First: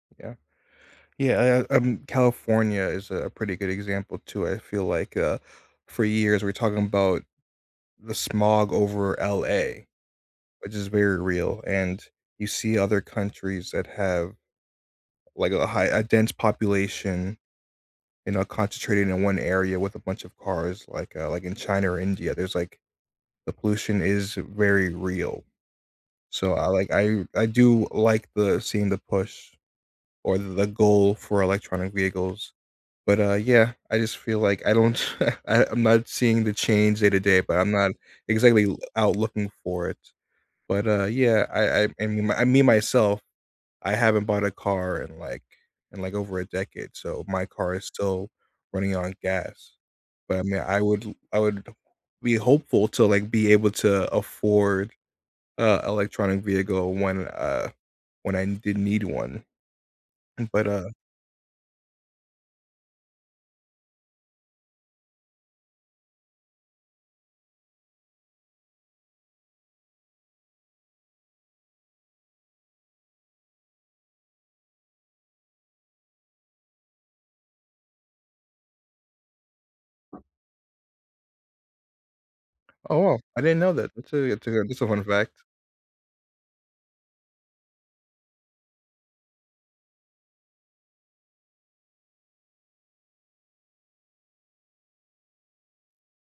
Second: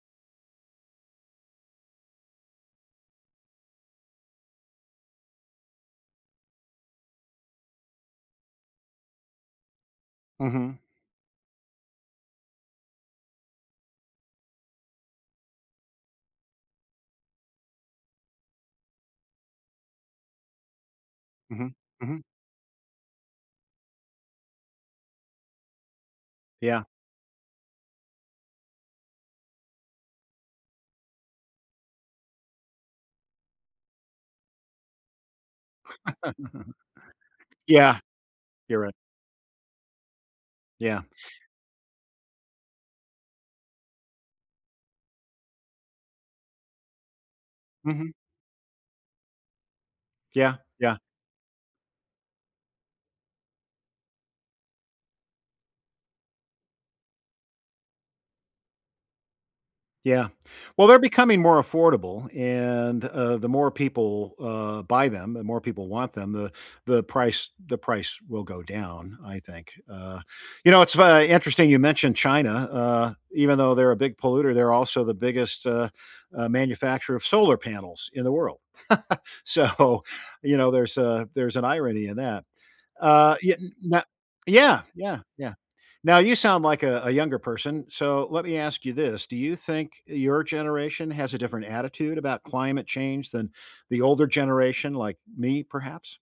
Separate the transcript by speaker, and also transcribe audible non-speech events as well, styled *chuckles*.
Speaker 1: Yeah. Yeah, uh uh um, California is a pretty good example, too, I feel like, uh, for years, we're talking 'bout the smog over LA. Which
Speaker 2: Mhm.
Speaker 1: is very real, and you see other countries that have, like, a high a dense population, you know, concentrated in one area with a bunch of cars, like, uh like, in
Speaker 2: Mhm,
Speaker 1: China or
Speaker 2: mhm.
Speaker 1: India, there's, like the pollution is very real. So I,
Speaker 2: Yeah.
Speaker 1: like I I do like the seeing the push. Or, the goal for electronic vehicles. But, uh, yeah, I just feel like I don't *chuckles* I I'm not seeing the
Speaker 2: *chuckles*
Speaker 1: change day to day, but I'm not
Speaker 2: Yeah.
Speaker 1: exactly l
Speaker 2: You're right.
Speaker 1: out looking for it. But,
Speaker 2: Yeah.
Speaker 1: uh, yeah, I I I mean I mean, myself? I haven't bought a car in, like in, like, over a decade, so my car is
Speaker 2: Mhm.
Speaker 1: still running on gas. But, I
Speaker 2: Yeah,
Speaker 1: mean, I
Speaker 2: yeah.
Speaker 1: would l I would be hopeful to, like, be able to afford, uh, electronic vehicle when, uh, when I n did need one.
Speaker 2: Yeah,
Speaker 1: Mm but,
Speaker 2: well
Speaker 1: uh
Speaker 2: they're becoming more affordable and, uh, the more people, uh, buy them, the more people want them, the the price the price will go down, I think, uh, you know, it's fu uh, interesting you mentioned China, uh, even though they're a big polluter, they're also the biggest, uh uh, manufacturer of solar panels in the world. *chuckles* So, you know, there's a there's an irony in that.
Speaker 1: Oh, well,
Speaker 2: Uh,
Speaker 1: I
Speaker 2: yeah
Speaker 1: didn't
Speaker 2: n
Speaker 1: know
Speaker 2: n
Speaker 1: that,
Speaker 2: no
Speaker 1: that's a that's a good
Speaker 2: yeah!
Speaker 1: that's a fun
Speaker 2: Yeah,
Speaker 1: fact.
Speaker 2: yeah. Now, you sound like a a younger person, so, let me ask you this, do you think your generation has a different attitude about climate change than the older generation, like me, perhaps?